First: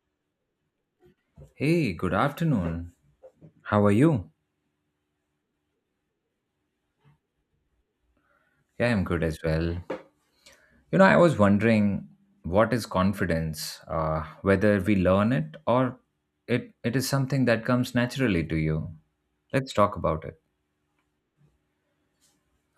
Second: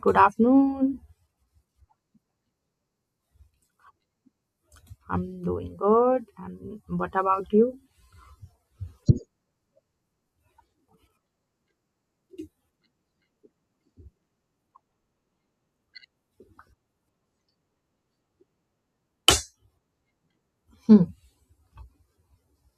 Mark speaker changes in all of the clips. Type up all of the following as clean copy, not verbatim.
Speaker 1: Good afternoon.
Speaker 2: Hey, good afternoon. How are you?
Speaker 1: I'm doing good. And what about you?
Speaker 2: Yeah, I'm good as well. You know, I was wondering what is confidence, whether we learn it or it is something that comes naturally to you. Let's talk about it.
Speaker 1: Hmm.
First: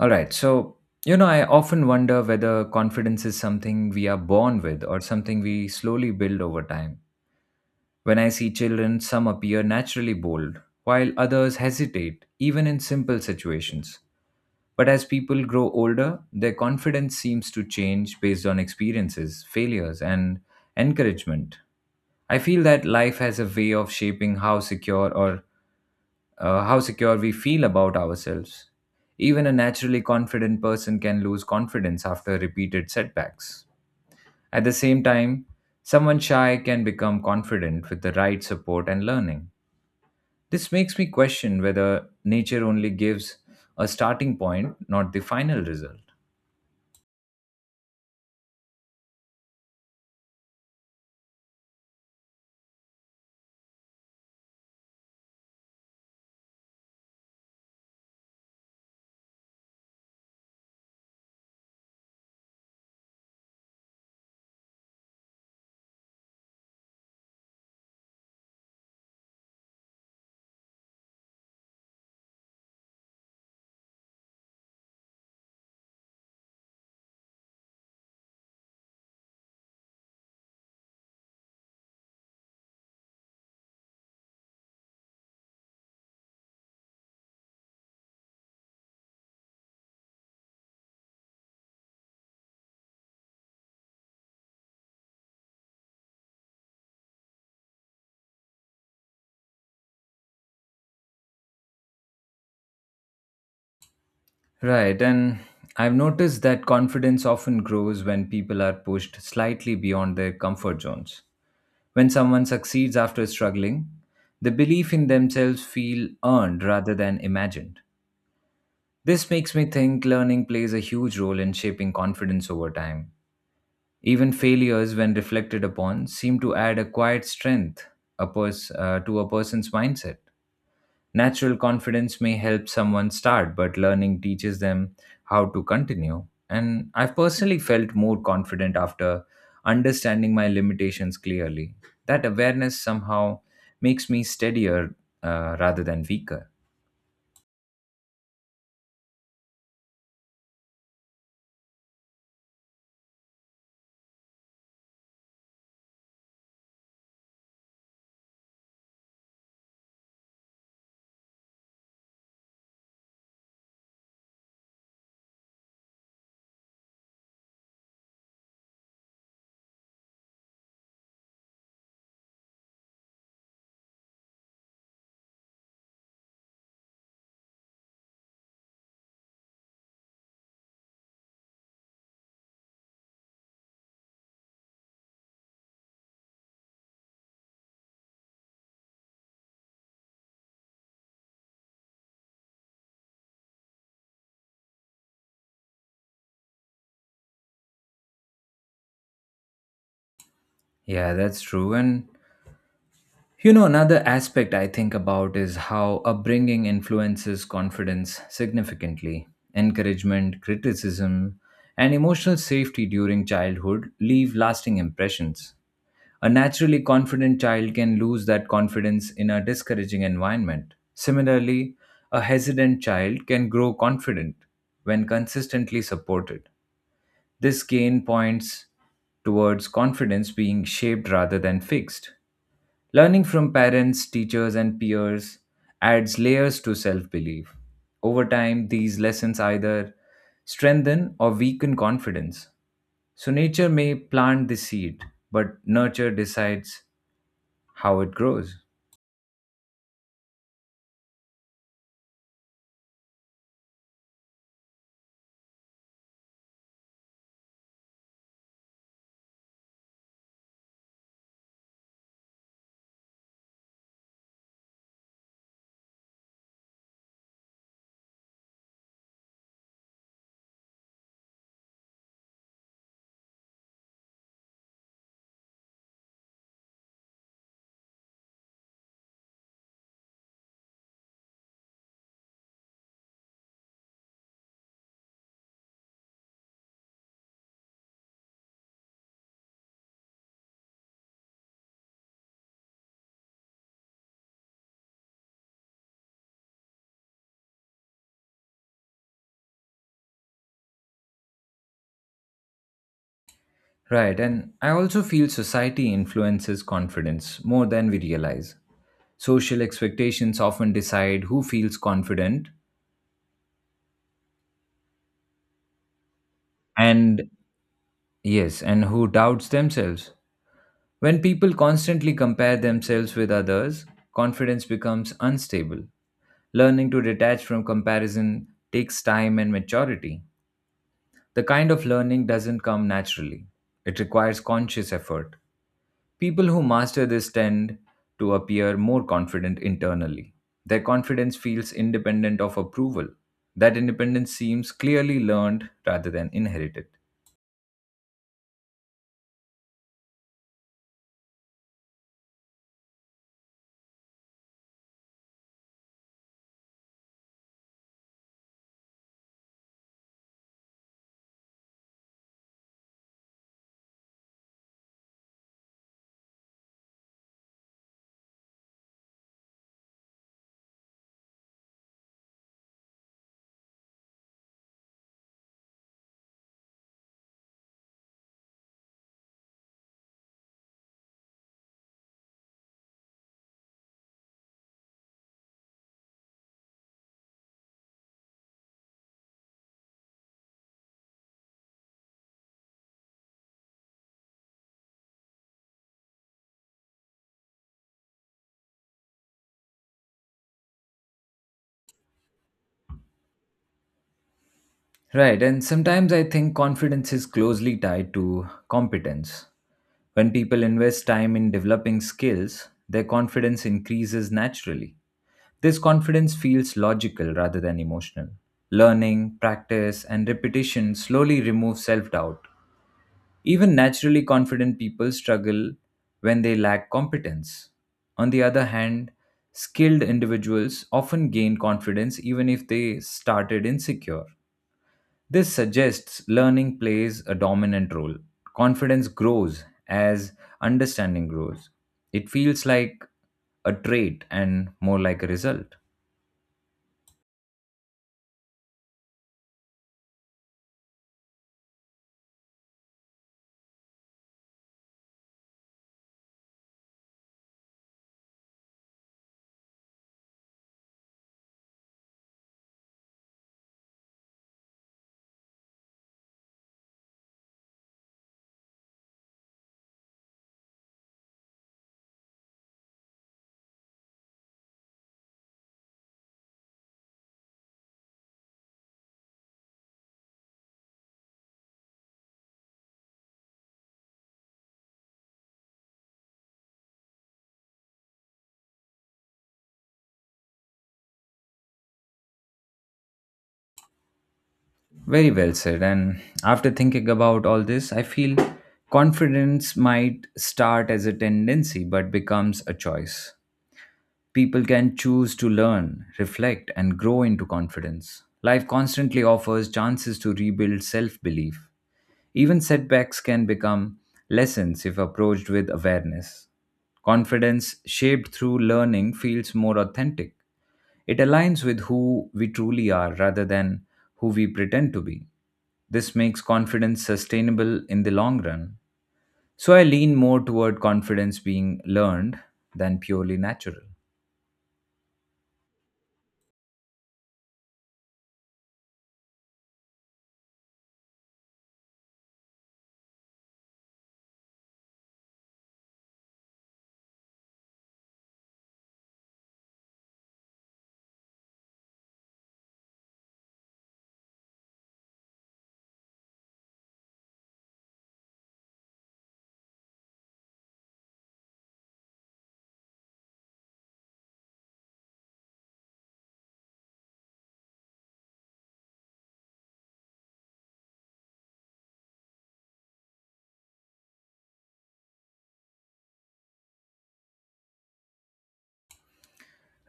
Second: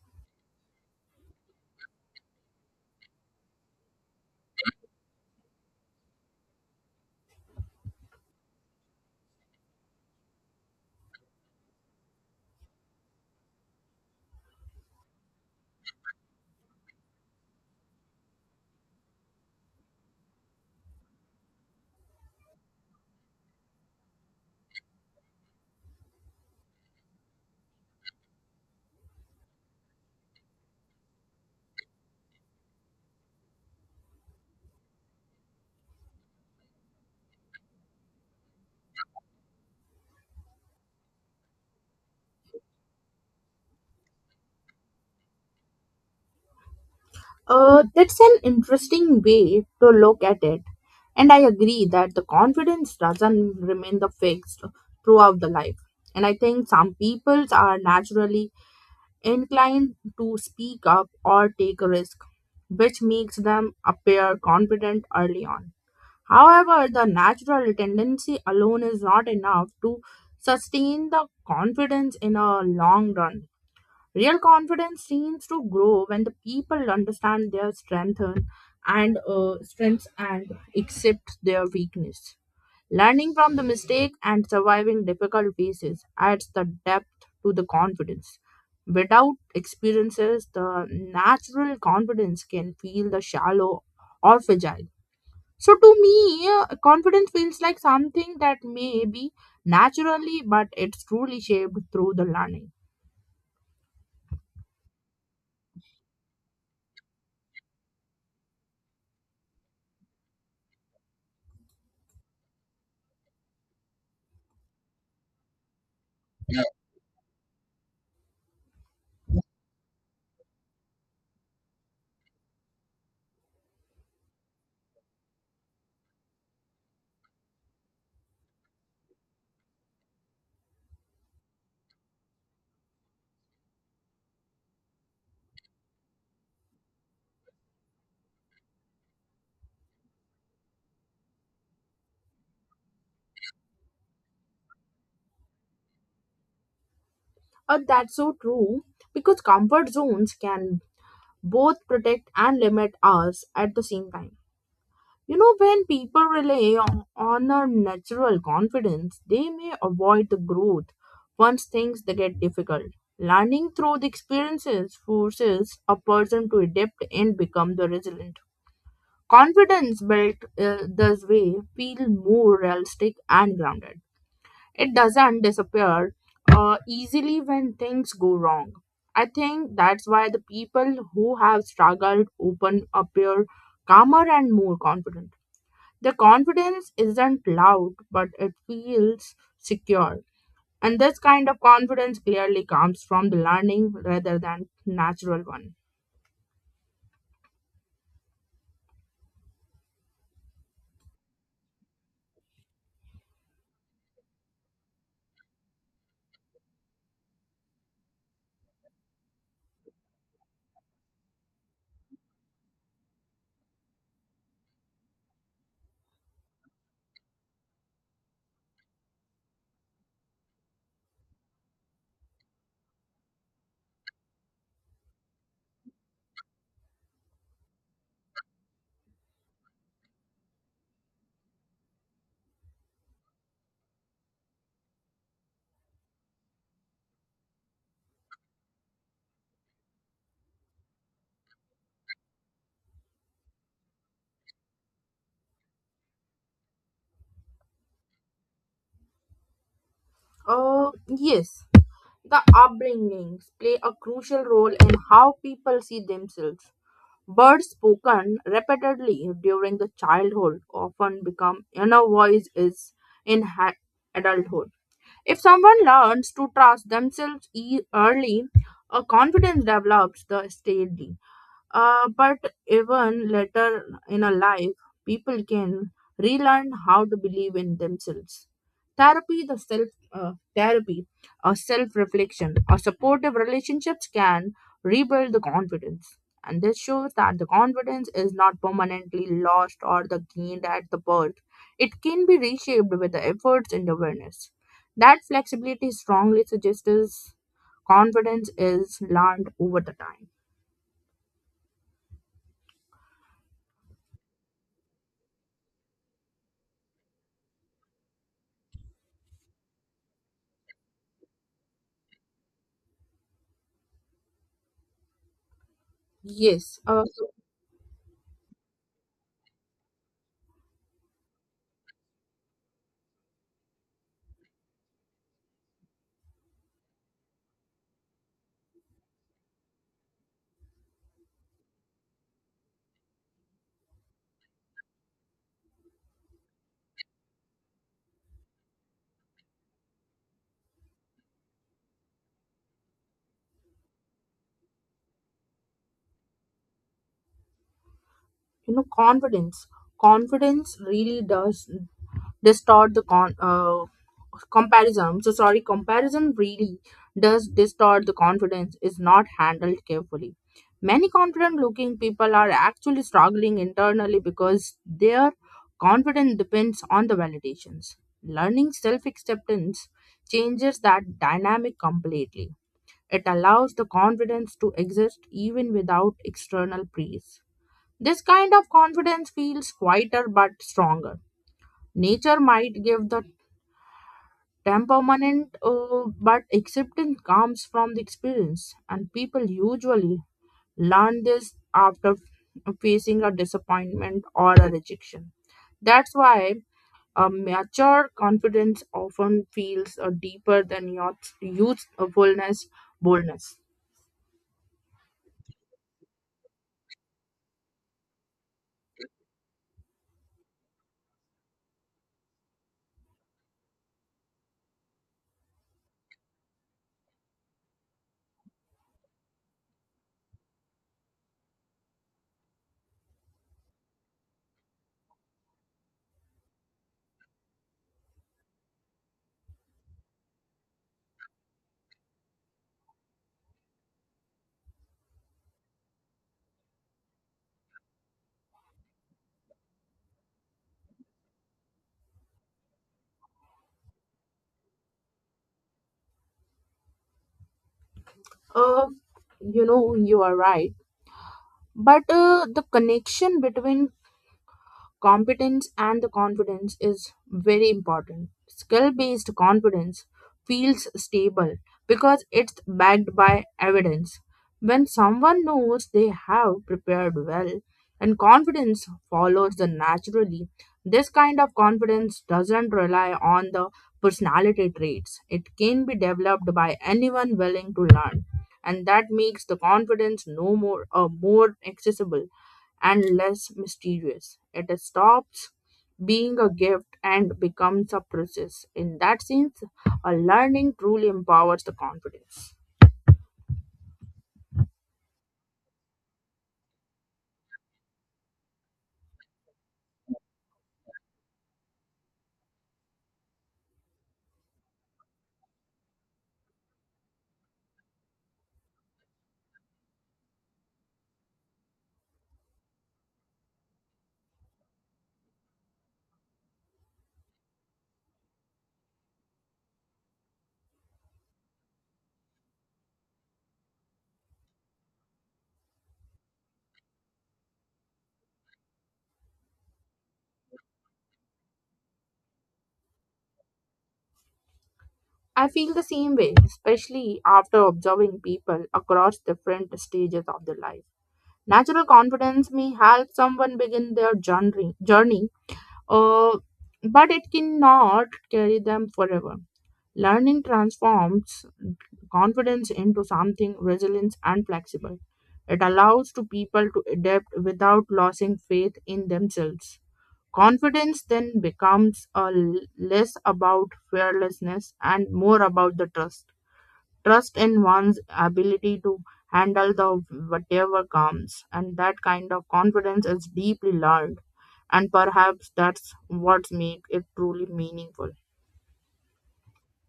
Speaker 2: All right. So, you know, I often wonder whether confidence is something we are born with or something we slowly build over time. When I see children, some appear naturally bold, while others hesitate, even in simple situations. But as people grow older, their confidence seems to change based on experiences, failures, and encouragement. I feel that life has a way of shaping how secure or how secure we feel about ourselves. Even a naturally confident person can lose confidence after repeated setbacks. At the same time, someone shy can become confident with the right support and learning. This makes me question whether nature only gives a starting point, not the final result.
Speaker 1: That's an interesting way to look at it. And I agree that the confidence doesn't remain the fixed throughout the life. And I think some peoples are naturally inclined to speak up or take a risk, which makes them appear confident early on. However, the natural tendency alone is not enough to sustain the confidence in a long run. Real confidence seems to grow when the people understand their strength and strengths and accept their weakness. Learning from the mistake and surviving difficult phases adds the depth to the confidence. Without experiences, the natural confidence can feel the shallow or fragile. So to me, confidence feels like something that may be naturally, but it's truly shaped through the learning.
Speaker 2: Right, and I've noticed that confidence often grows when people are pushed slightly beyond their comfort zones. When someone succeeds after struggling, the belief in themselves feel earned rather than imagined. This makes me think learning plays a huge role in shaping confidence over time. Even failures, when reflected upon, seem to add a quiet strength to a person's mindset. Natural confidence may help someone start, but learning teaches them how to continue. And I've personally felt more confident after understanding my limitations clearly. That awareness somehow makes me steadier rather than weaker.
Speaker 1: That's so true because comfort zones can both protect and limit us at the same time. You know, when people rely on a natural confidence, they may avoid the growth once things they get difficult. Learning through the experiences forces a person to adapt and become the resilient. Confidence built this way feel more realistic and grounded. It doesn't disappear easily when things go wrong. I think that's why the people who have struggled open appear calmer and more confident. The confidence isn't loud, but it feels secure. And this kind of confidence clearly comes from the learning rather than natural one.
Speaker 2: Yeah, that's true. And you know, another aspect I think about is how upbringing influences confidence significantly. Encouragement, criticism, and emotional safety during childhood leave lasting impressions. A naturally confident child can lose that confidence in a discouraging environment. Similarly, a hesitant child can grow confident when consistently supported. This gain points towards confidence being shaped rather than fixed. Learning from parents, teachers, and peers adds layers to self belief. Over time, these lessons either strengthen or weaken confidence. So, nature may plant the seed, but nurture decides how it grows.
Speaker 1: Yes, the upbringings play a crucial role in how people see themselves. Words spoken repeatedly during the childhood often become inner voices in ha- adulthood. If someone learns to trust themselves early, a confidence develops the steadily. But even later in a life, people can relearn how to believe in themselves. Therapy, therapy, or self reflection, or supportive relationships can rebuild the confidence. And this shows that the confidence is not permanently lost or the gained at the birth. It can be reshaped with the efforts and awareness. That flexibility strongly suggests confidence is learned over the time.
Speaker 2: Right, and I also feel society influences confidence more than we realize. Social expectations often decide who feels confident
Speaker 1: Yes,
Speaker 2: and yes, and who doubts themselves. When people constantly compare themselves with others, confidence becomes unstable. Learning to detach from comparison takes time and maturity. The kind of learning doesn't come naturally, it requires conscious effort. People who master this tend to appear more confident internally. Their confidence feels independent of approval. That independence seems clearly learned rather than inherited.
Speaker 1: you know, confidence really does distort the con comparison, I'm so sorry, comparison really does distort the confidence is not handled carefully, many confident looking people are actually struggling internally because their confidence depends on the validations, learning self acceptance changes that dynamic completely, it allows the confidence to exist even without external praise, this kind of confidence feels quieter but stronger. Nature might give the temperament, but acceptance comes from the experience, and people usually learn this after facing a disappointment or a rejection. That's why a mature confidence often feels deeper than your youthfulness, boldness.
Speaker 2: Right, and sometimes I think confidence is closely tied to competence. When people invest time in developing skills, their confidence increases naturally. This confidence feels logical rather than emotional. Learning, practice, and repetition slowly remove self doubt. Even naturally confident people struggle when they lack competence. On the other hand, skilled individuals often gain confidence even if they started insecure. This suggests learning plays a dominant role. Confidence grows as understanding grows. It feels like a trait and more like a result.
Speaker 1: Uh, you know, you are right. But the connection between competence and the confidence is very important. Skill based confidence feels stable because it's backed by evidence. When someone knows they have prepared well and confidence follows the naturally, this kind of confidence doesn't rely on the personality traits. It can be developed by anyone willing to learn and that makes the confidence no more more accessible and less mysterious. It stops being a gift and becomes a process. In that sense, a learning truly empowers the confidence.
Speaker 2: Very well said. And after thinking about all this, I feel confidence might start as a tendency but becomes a choice. People can choose to learn, reflect, and grow into confidence. Life constantly offers chances to rebuild self belief. Even setbacks can become lessons if approached with awareness. Confidence shaped through learning feels more authentic. It aligns with who we truly are rather than who we pretend to be. This makes confidence sustainable in the long run. So I lean more toward confidence being learned than purely natural.
Speaker 1: I feel the same way, especially after observing people across different stages of their life. Natural confidence may help someone begin their journey uh, but it cannot carry them forever. Learning transforms confidence into something resilient and flexible. It allows to people to adapt without losing faith in themselves. Confidence then becomes less about fearlessness and more about the trust. Trust in one's ability to handle the whatever comes and that kind of confidence is deeply learned and perhaps that's what makes it truly meaningful.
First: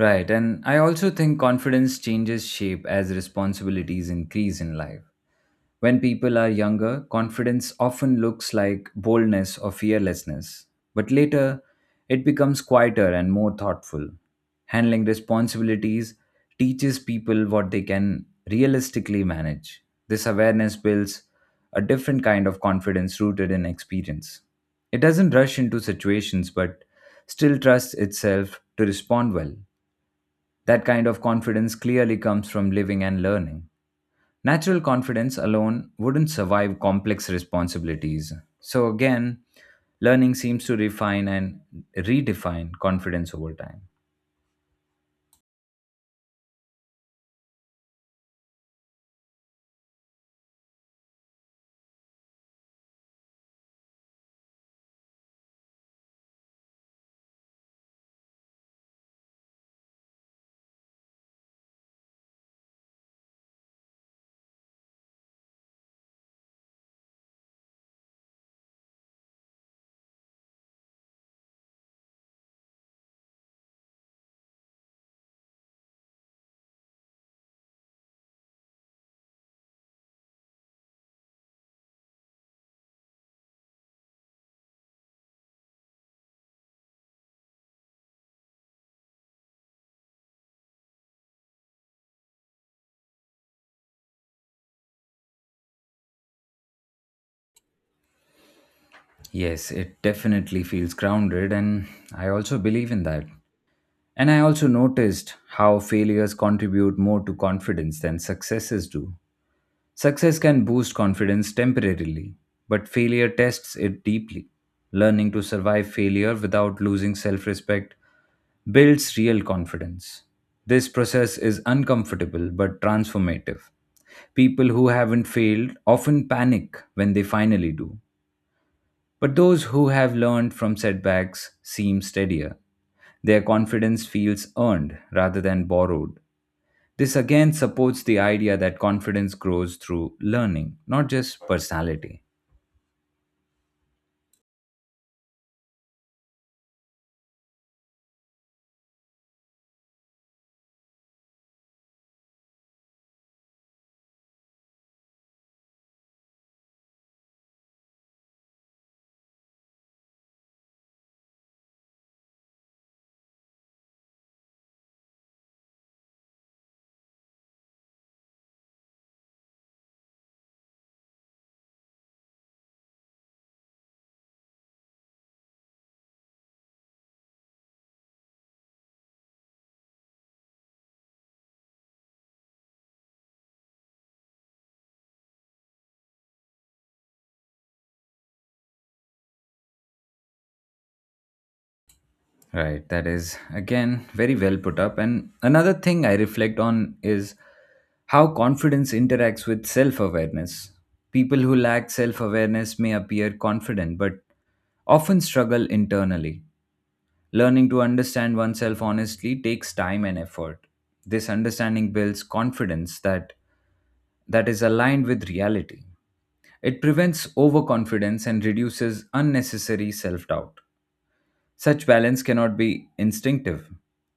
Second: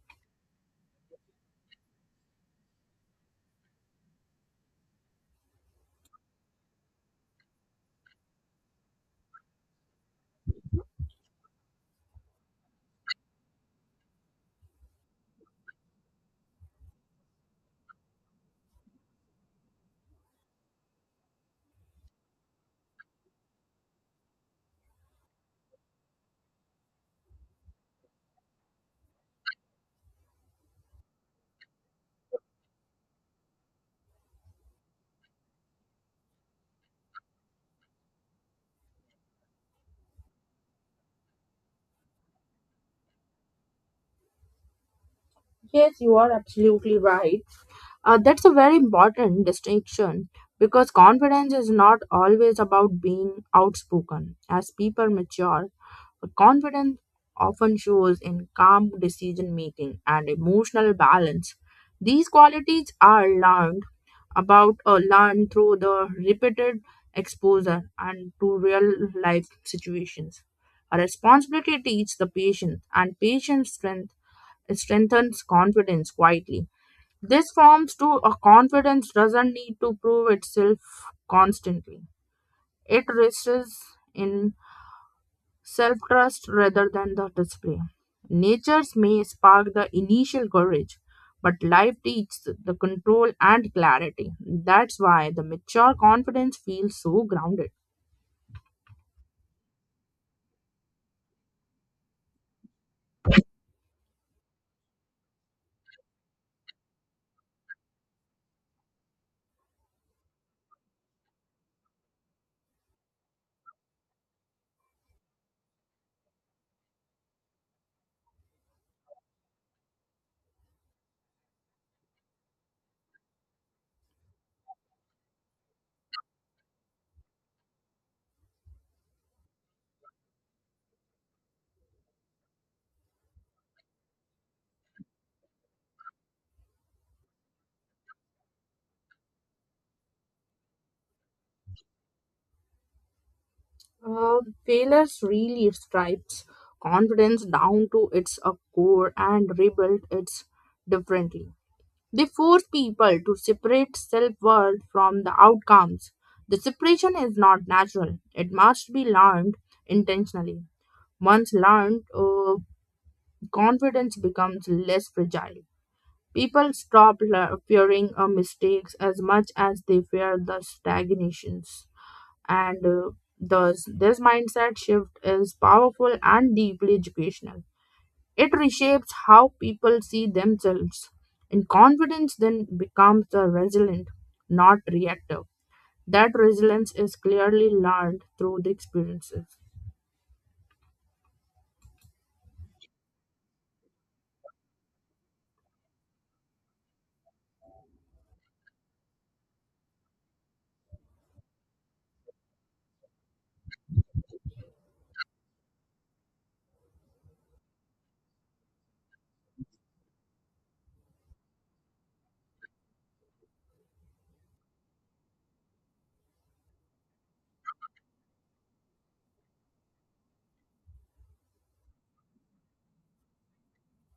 Speaker 2: Right, and I also think confidence changes shape as responsibilities increase in life. When people are younger, confidence often looks like boldness or fearlessness, but later it becomes quieter and more thoughtful. Handling responsibilities teaches people what they can realistically manage. This awareness builds a different kind of confidence rooted in experience. It doesn't rush into situations but still trusts itself to respond well. That kind of confidence clearly comes from living and learning. Natural confidence alone wouldn't survive complex responsibilities. So, again, learning seems to refine and redefine confidence over time.
Speaker 1: Yes, you are absolutely right. That's a very important distinction because confidence is not always about being outspoken. As people mature, confidence often shows in calm decision making and emotional balance. These qualities are learned about or learned through the repeated exposure and to real life situations. A responsibility teaches the patience, and patience strengthens confidence quietly. This forms to a confidence doesn't need to prove itself constantly. It rests in self trust rather than the display. Natures may spark the initial courage, but life teaches the control and clarity. That's why the mature confidence feels so grounded.
Speaker 2: Yes, it definitely feels grounded, and I also believe in that. And I also noticed how failures contribute more to confidence than successes do. Success can boost confidence temporarily, but failure tests it deeply. Learning to survive failure without losing self respect builds real confidence. This process is uncomfortable but transformative. People who haven't failed often panic when they finally do. But those who have learned from setbacks seem steadier. Their confidence feels earned rather than borrowed. This again supports the idea that confidence grows through learning, not just personality.
Speaker 1: Uh, Failures really stripes confidence down to its core and rebuild it differently. They force people to separate self worth from the outcomes. The separation is not natural, it must be learned intentionally. Once learned, confidence becomes less fragile. People stop fearing mistakes as much as they fear the stagnations. And thus, this mindset shift is powerful and deeply educational. It reshapes how people see themselves. And confidence then becomes the resilient, not reactive. That resilience is clearly learned through the experiences.
Speaker 2: Right, that is again very well put up. And another thing I reflect on is how confidence interacts with self awareness. People who lack self awareness may appear confident, but often struggle internally. Learning to understand oneself honestly takes time and effort. This understanding builds confidence that is aligned with reality. It prevents overconfidence and reduces unnecessary self doubt. Such balance cannot be instinctive,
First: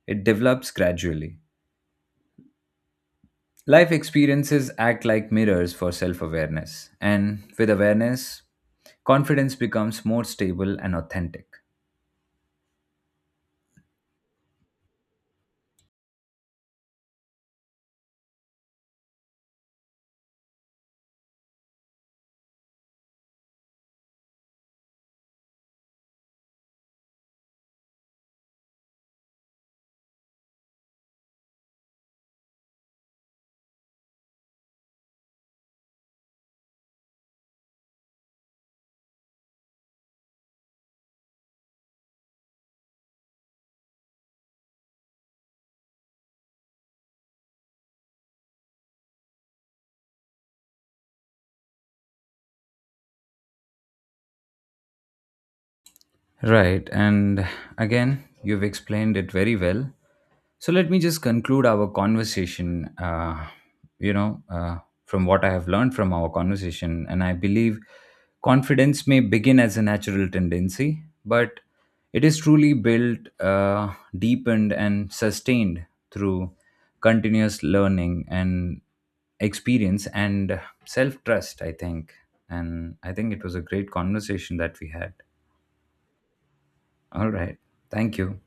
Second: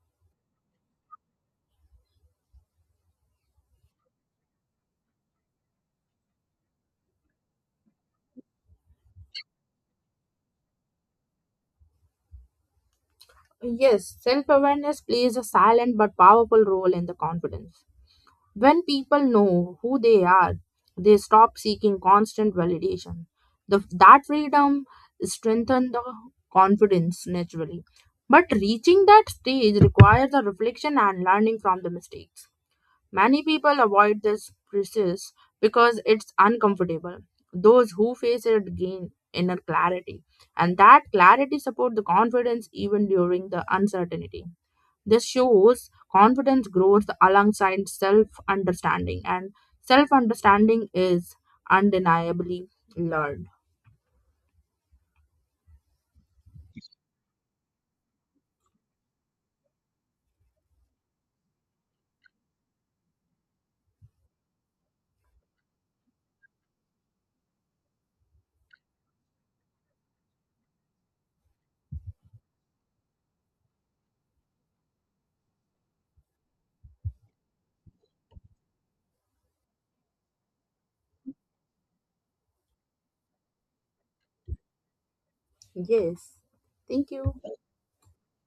Speaker 2: it develops gradually. Life experiences act like mirrors for self awareness, and with awareness, confidence becomes more stable and authentic.
Speaker 1: Yes, self awareness plays a silent but powerful role in the confidence. When people know who they are, they stop seeking constant validation. That freedom strengthens the confidence naturally. But reaching that stage requires a reflection and learning from the mistakes. Many people avoid this process because it's uncomfortable. Those who face it gain inner clarity, and that clarity supports the confidence even during the uncertainty. This shows confidence grows alongside self understanding, and self understanding is undeniably learned.
Speaker 2: Right, and again, you've explained it very well. So let me just conclude our conversation, you know, uh, from what I have learned from our conversation. And I believe confidence may begin as a natural tendency, but it is truly built, deepened, and sustained through continuous learning and experience and self trust, I think. And I think it was a great conversation that we had.
Speaker 1: Yes, thank
Speaker 2: All
Speaker 1: you.
Speaker 2: right. Thank you.